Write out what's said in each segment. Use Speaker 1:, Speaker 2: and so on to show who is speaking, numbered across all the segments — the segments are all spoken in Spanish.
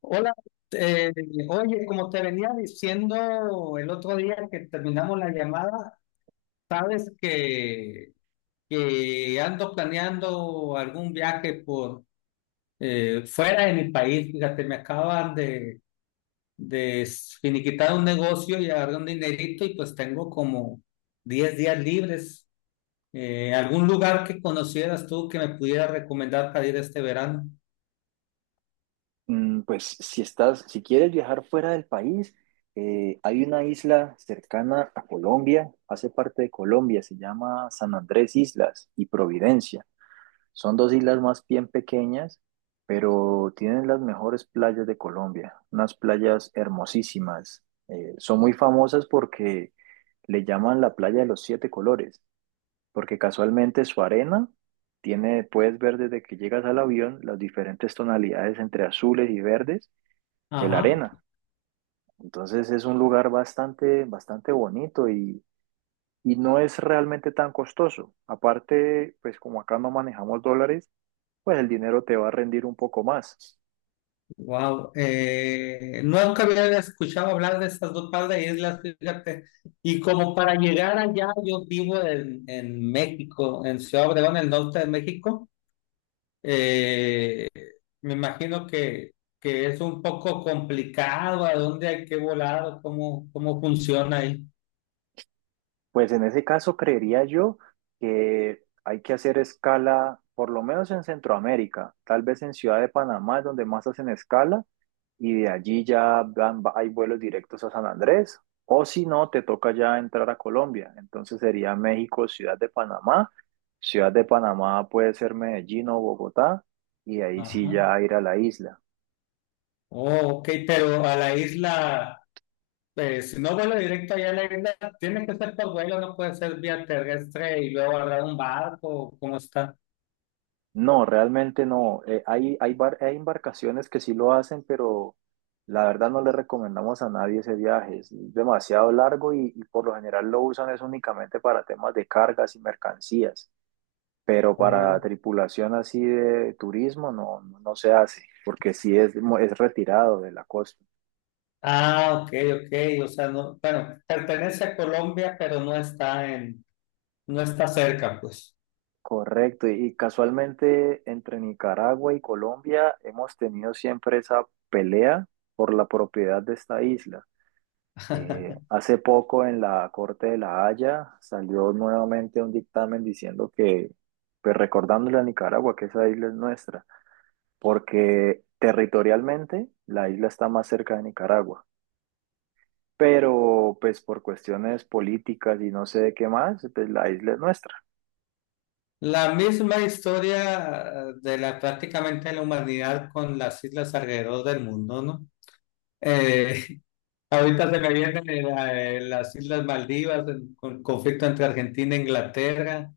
Speaker 1: Hola, eh, oye, como te venía diciendo el otro día que terminamos la llamada, sabes que, que ando planeando algún viaje por fuera de mi país. Fíjate, me acaban de finiquitar un negocio y agarré un dinerito y pues tengo como 10 días libres. ¿Algún lugar que conocieras tú que me pudiera recomendar para ir este verano?
Speaker 2: Pues si quieres viajar fuera del país, hay una isla cercana a Colombia, hace parte de Colombia, se llama San Andrés Islas y Providencia. Son dos islas más bien pequeñas, pero tienen las mejores playas de Colombia, unas playas hermosísimas. Son muy famosas porque le llaman la playa de los siete colores, porque casualmente su arena tiene, puedes ver desde que llegas al avión las diferentes tonalidades entre azules y verdes de la
Speaker 1: Ajá.
Speaker 2: arena. Entonces es un lugar bastante, bastante bonito y no es realmente tan costoso. Aparte, pues como acá no manejamos dólares, pues el dinero te va a rendir un poco más.
Speaker 1: Wow, nunca había escuchado hablar de esas dos par de islas, fíjate. Y como para llegar allá, yo vivo en México, en Ciudad Obregón, en el norte de México. Eh, Me imagino que es un poco complicado a dónde hay que volar o cómo, cómo funciona ahí.
Speaker 2: Pues en ese caso creería yo que hay que hacer escala, por lo menos en Centroamérica, tal vez en Ciudad de Panamá es donde más hacen escala, y de allí ya hay vuelos directos a San Andrés, o si no, te toca ya entrar a Colombia. Entonces sería México, Ciudad de Panamá. Ciudad de Panamá puede ser Medellín o Bogotá, y ahí sí
Speaker 1: Ajá.
Speaker 2: ya ir a la isla.
Speaker 1: Oh, ok, pero a la isla, si no vuelo directo allá a la isla, tiene que ser por vuelo, no puede ser vía terrestre y luego agarrar un barco, ¿cómo está?
Speaker 2: No, realmente no. Hay embarcaciones que sí lo hacen, pero la verdad no le recomendamos a nadie ese viaje. Es demasiado largo y por lo general lo usan es únicamente para temas de cargas y mercancías. Pero para
Speaker 1: Oh.
Speaker 2: tripulación así de turismo no, no, no se hace, porque sí es retirado de la costa.
Speaker 1: Ah, ok, ok. O sea, no, bueno, pertenece a Colombia, pero no está no está cerca, pues.
Speaker 2: Correcto, y casualmente entre Nicaragua y Colombia hemos tenido siempre esa pelea por la propiedad de esta isla. Hace poco en la Corte de La Haya salió nuevamente un dictamen diciendo que, pues recordándole a Nicaragua que esa isla es nuestra, porque territorialmente la isla está más cerca de Nicaragua, pero pues por cuestiones políticas y no sé de qué más, pues la isla es nuestra.
Speaker 1: La misma historia de la prácticamente la humanidad con las islas alrededor del mundo, ¿no? Eh, Ahorita se me vienen las Islas Maldivas, el conflicto entre Argentina e Inglaterra,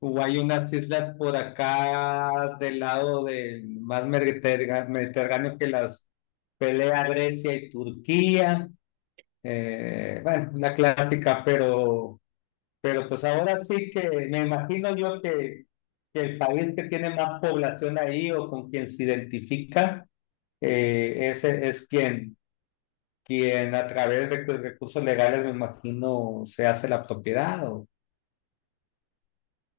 Speaker 1: o hay unas islas por acá del lado del más mediterráneo que las pelea Grecia y Turquía. Bueno, una clásica, pero pues ahora sí que me imagino yo que el país que tiene más población ahí o con quien se identifica ese es quien quien a través de cu- recursos legales, me imagino, se hace la propiedad. O-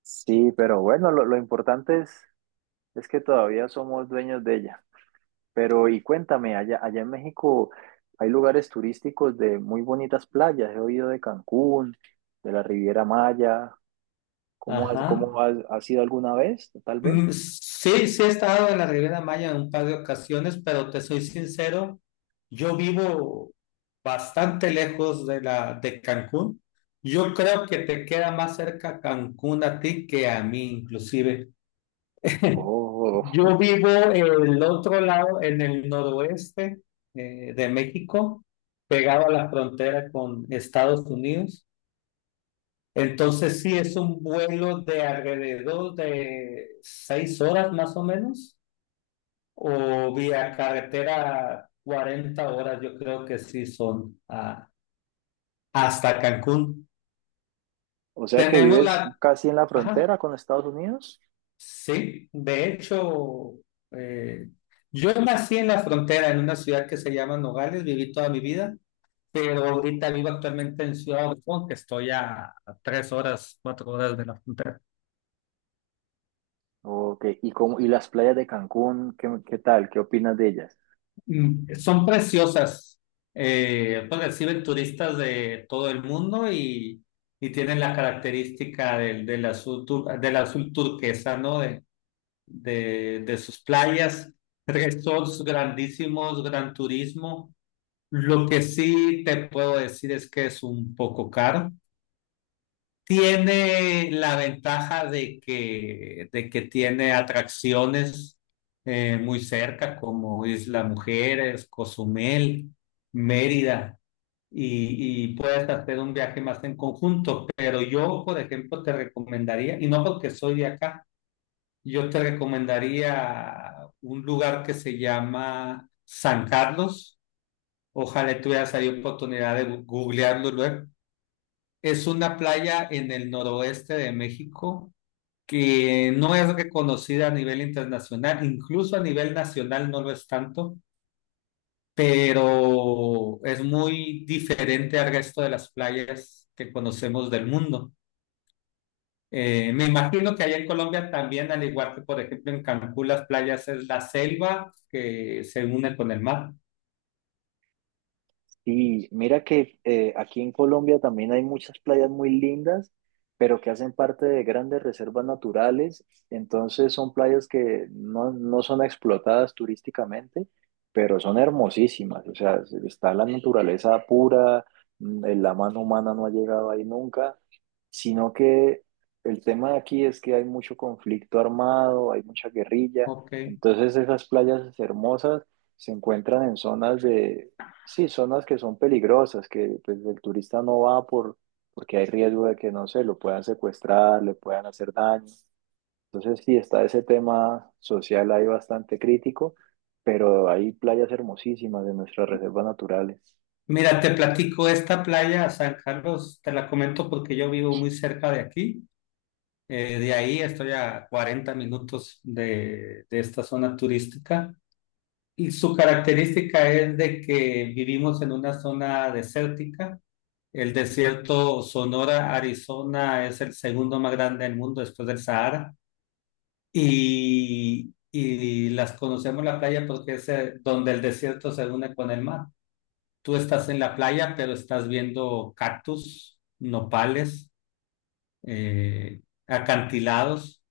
Speaker 2: Sí, pero bueno, lo importante es que todavía somos dueños de ella. Pero y cuéntame, allá en México hay lugares turísticos de muy bonitas playas. He oído de Cancún, de la Riviera Maya. ¿Cómo has,
Speaker 1: Ajá.
Speaker 2: cómo has, has ido alguna vez, tal vez?
Speaker 1: Mm, sí, sí he estado en la Riviera Maya en un par de ocasiones, pero te soy sincero, yo vivo bastante lejos de la de Cancún. Yo creo que te queda más cerca Cancún a ti que a mí, inclusive.
Speaker 2: Oh,
Speaker 1: Yo vivo en el otro lado, en el noroeste de México, pegado a la frontera con Estados Unidos. Entonces sí es un vuelo de alrededor de 6 horas más o menos, o vía carretera 40 horas, yo creo que sí son hasta Cancún.
Speaker 2: o sea que
Speaker 1: Tenemos
Speaker 2: vives
Speaker 1: la...
Speaker 2: casi en la
Speaker 1: Ajá,
Speaker 2: frontera con Estados Unidos.
Speaker 1: sí, de hecho, eh, yo nací en la frontera, en una ciudad que se llama Nogales, viví toda mi vida, pero ahorita vivo actualmente en Ciudad Obregón, que estoy a tres horas, cuatro horas de la frontera.
Speaker 2: Ok, ¿y cómo, y las playas de Cancún, qué, qué tal? ¿Qué opinas de ellas?
Speaker 1: Mm, son preciosas. Pues reciben turistas de todo el mundo y tienen la característica del azul, del azul turquesa, ¿no? De, de sus playas, resorts grandísimos, gran turismo. Lo que sí te puedo decir es que es un poco caro. Tiene la ventaja de de que tiene atracciones muy cerca, como Isla Mujeres, Cozumel, Mérida, y puedes hacer un viaje más en conjunto. Pero yo, por ejemplo, te recomendaría, y no porque soy de acá, yo te recomendaría un lugar que se llama San Carlos. Ojalá tuvieras ahí oportunidad de googlearlo luego. Es una playa en el noroeste de México que no es reconocida a nivel internacional, incluso a nivel nacional no lo es tanto, pero es muy diferente al resto de las playas que conocemos del mundo. Me imagino que allá en Colombia también, al igual que por ejemplo en Cancún, las playas es la selva que se une con el mar.
Speaker 2: Sí, mira que aquí en Colombia también hay muchas playas muy lindas, pero que hacen parte de grandes reservas naturales. Entonces son playas que no son explotadas turísticamente, pero son hermosísimas. O sea, está la naturaleza pura, la mano humana no ha llegado ahí nunca, sino que el tema de aquí es que hay mucho conflicto armado, hay mucha guerrilla.
Speaker 1: Ok.
Speaker 2: Entonces esas playas hermosas se encuentran en zonas de... sí, zonas que son peligrosas, que pues, el turista no va por, porque hay riesgo de que, no sé, lo puedan secuestrar, le puedan hacer daño. Entonces, sí, está ese tema social ahí bastante crítico, pero hay playas hermosísimas de nuestras reservas naturales.
Speaker 1: Mira, te platico esta playa, San Carlos, te la comento porque yo vivo muy cerca de aquí. De ahí estoy a 40 minutos de esta zona turística y su característica es de que vivimos en una zona desértica. El desierto Sonora, Arizona, es el segundo más grande del mundo después del Sahara y las conocemos la playa porque es donde el desierto se une con el mar. Tú estás en la playa, pero estás viendo cactus, nopales, eh, acantilados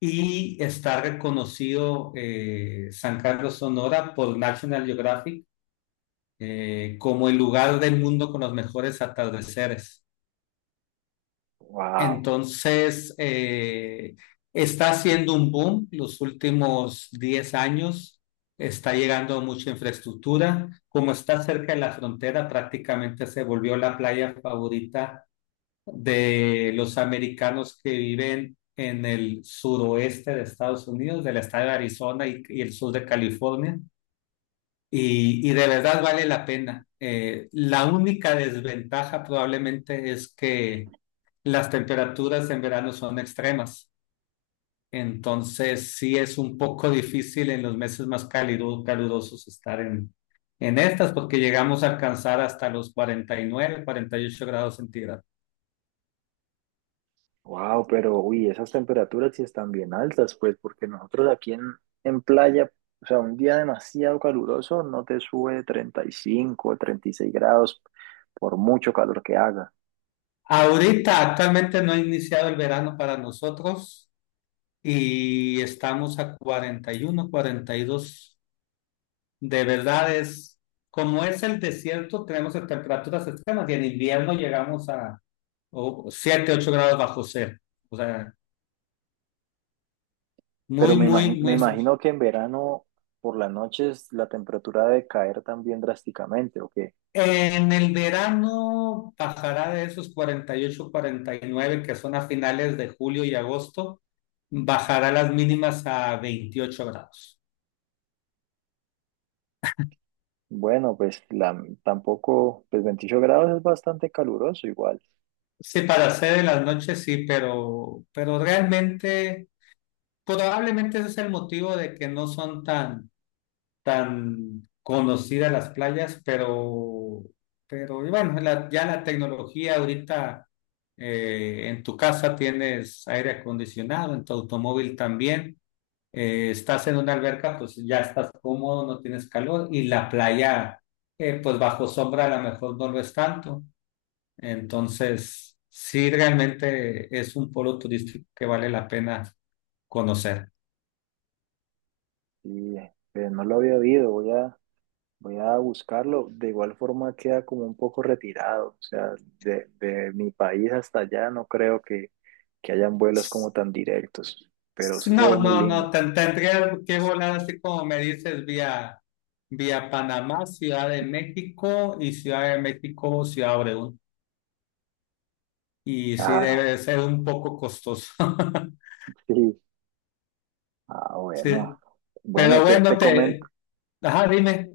Speaker 1: y está reconocido San Carlos Sonora por National Geographic como el lugar del mundo con los mejores atardeceres.
Speaker 2: Wow,
Speaker 1: Entonces, está haciendo un boom los últimos 10 años, está llegando mucha infraestructura, como está cerca de la frontera, prácticamente se volvió la playa favorita de los americanos que viven en el suroeste de Estados Unidos, del estado de Arizona y el sur de California. Y de verdad vale la pena. La única desventaja probablemente es que las temperaturas en verano son extremas. Entonces sí es un poco difícil en los meses más cálidos, calurosos estar en estas porque llegamos a alcanzar hasta los 49, 48 grados centígrados.
Speaker 2: wow, pero uy, esas temperaturas sí están bien altas, pues, porque nosotros aquí en playa, o sea, un día demasiado caluroso no te sube 35 o 36 grados por mucho calor que haga.
Speaker 1: Ahorita actualmente no ha iniciado el verano para nosotros y estamos a 41, 42. De verdad es, como es el desierto, tenemos temperaturas extremas y en invierno llegamos a o- 7, 8 grados bajo cero. O sea,
Speaker 2: Pero
Speaker 1: muy,
Speaker 2: me imagino,
Speaker 1: muy,
Speaker 2: me
Speaker 1: muy eso.
Speaker 2: imagino que en verano por las noches la temperatura debe caer también drásticamente, ¿o qué?
Speaker 1: En el verano bajará de esos 48, 49 que son a finales de julio y agosto, bajará las mínimas a 28 grados.
Speaker 2: Bueno, pues tampoco, pues 28 grados es bastante caluroso igual.
Speaker 1: Sí, para hacer en las noches sí, pero realmente, probablemente ese es el motivo de que no son tan, tan conocidas las playas, pero y bueno, ya la tecnología ahorita en tu casa tienes aire acondicionado, en tu automóvil también, estás en una alberca, pues ya estás cómodo, no tienes calor, y la playa, pues bajo sombra a lo mejor no lo es tanto. Entonces, sí, realmente es un polo turístico que vale la pena conocer.
Speaker 2: Y pues, no lo había oído, voy a buscarlo. De igual forma queda como un poco retirado, o sea, de mi país hasta allá no creo que hayan vuelos como tan directos, pero sí se
Speaker 1: No,
Speaker 2: ve muy
Speaker 1: no, no,
Speaker 2: lindo.
Speaker 1: tendría que volar así como me dices, vía Panamá, Ciudad de México y Ciudad de México, Ciudad Obregón. Y sí, debe de
Speaker 2: Claro,
Speaker 1: ser un poco costoso.
Speaker 2: sí. Ah, bueno.
Speaker 1: Sí,
Speaker 2: Bueno,
Speaker 1: pero
Speaker 2: te,
Speaker 1: bueno,
Speaker 2: te comento.
Speaker 1: te... Ajá, dime.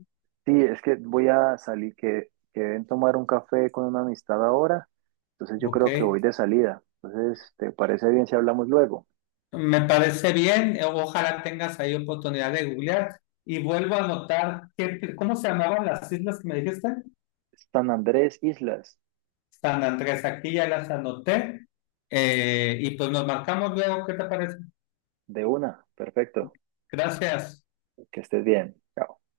Speaker 2: Sí, es que voy a salir, que deben tomar un café con una amistad ahora, entonces yo
Speaker 1: Ok.
Speaker 2: creo que voy de salida. Entonces, ¿te parece bien si hablamos luego?
Speaker 1: Me parece bien, ojalá tengas ahí oportunidad de googlear y vuelvo a anotar qué cómo se llamaban las islas que me dijiste.
Speaker 2: San Andrés Islas,
Speaker 1: San Andrés, aquí ya las anoté y pues nos marcamos luego, ¿qué te parece?
Speaker 2: de una, perfecto,
Speaker 1: Gracias.
Speaker 2: que estés bien. Chao.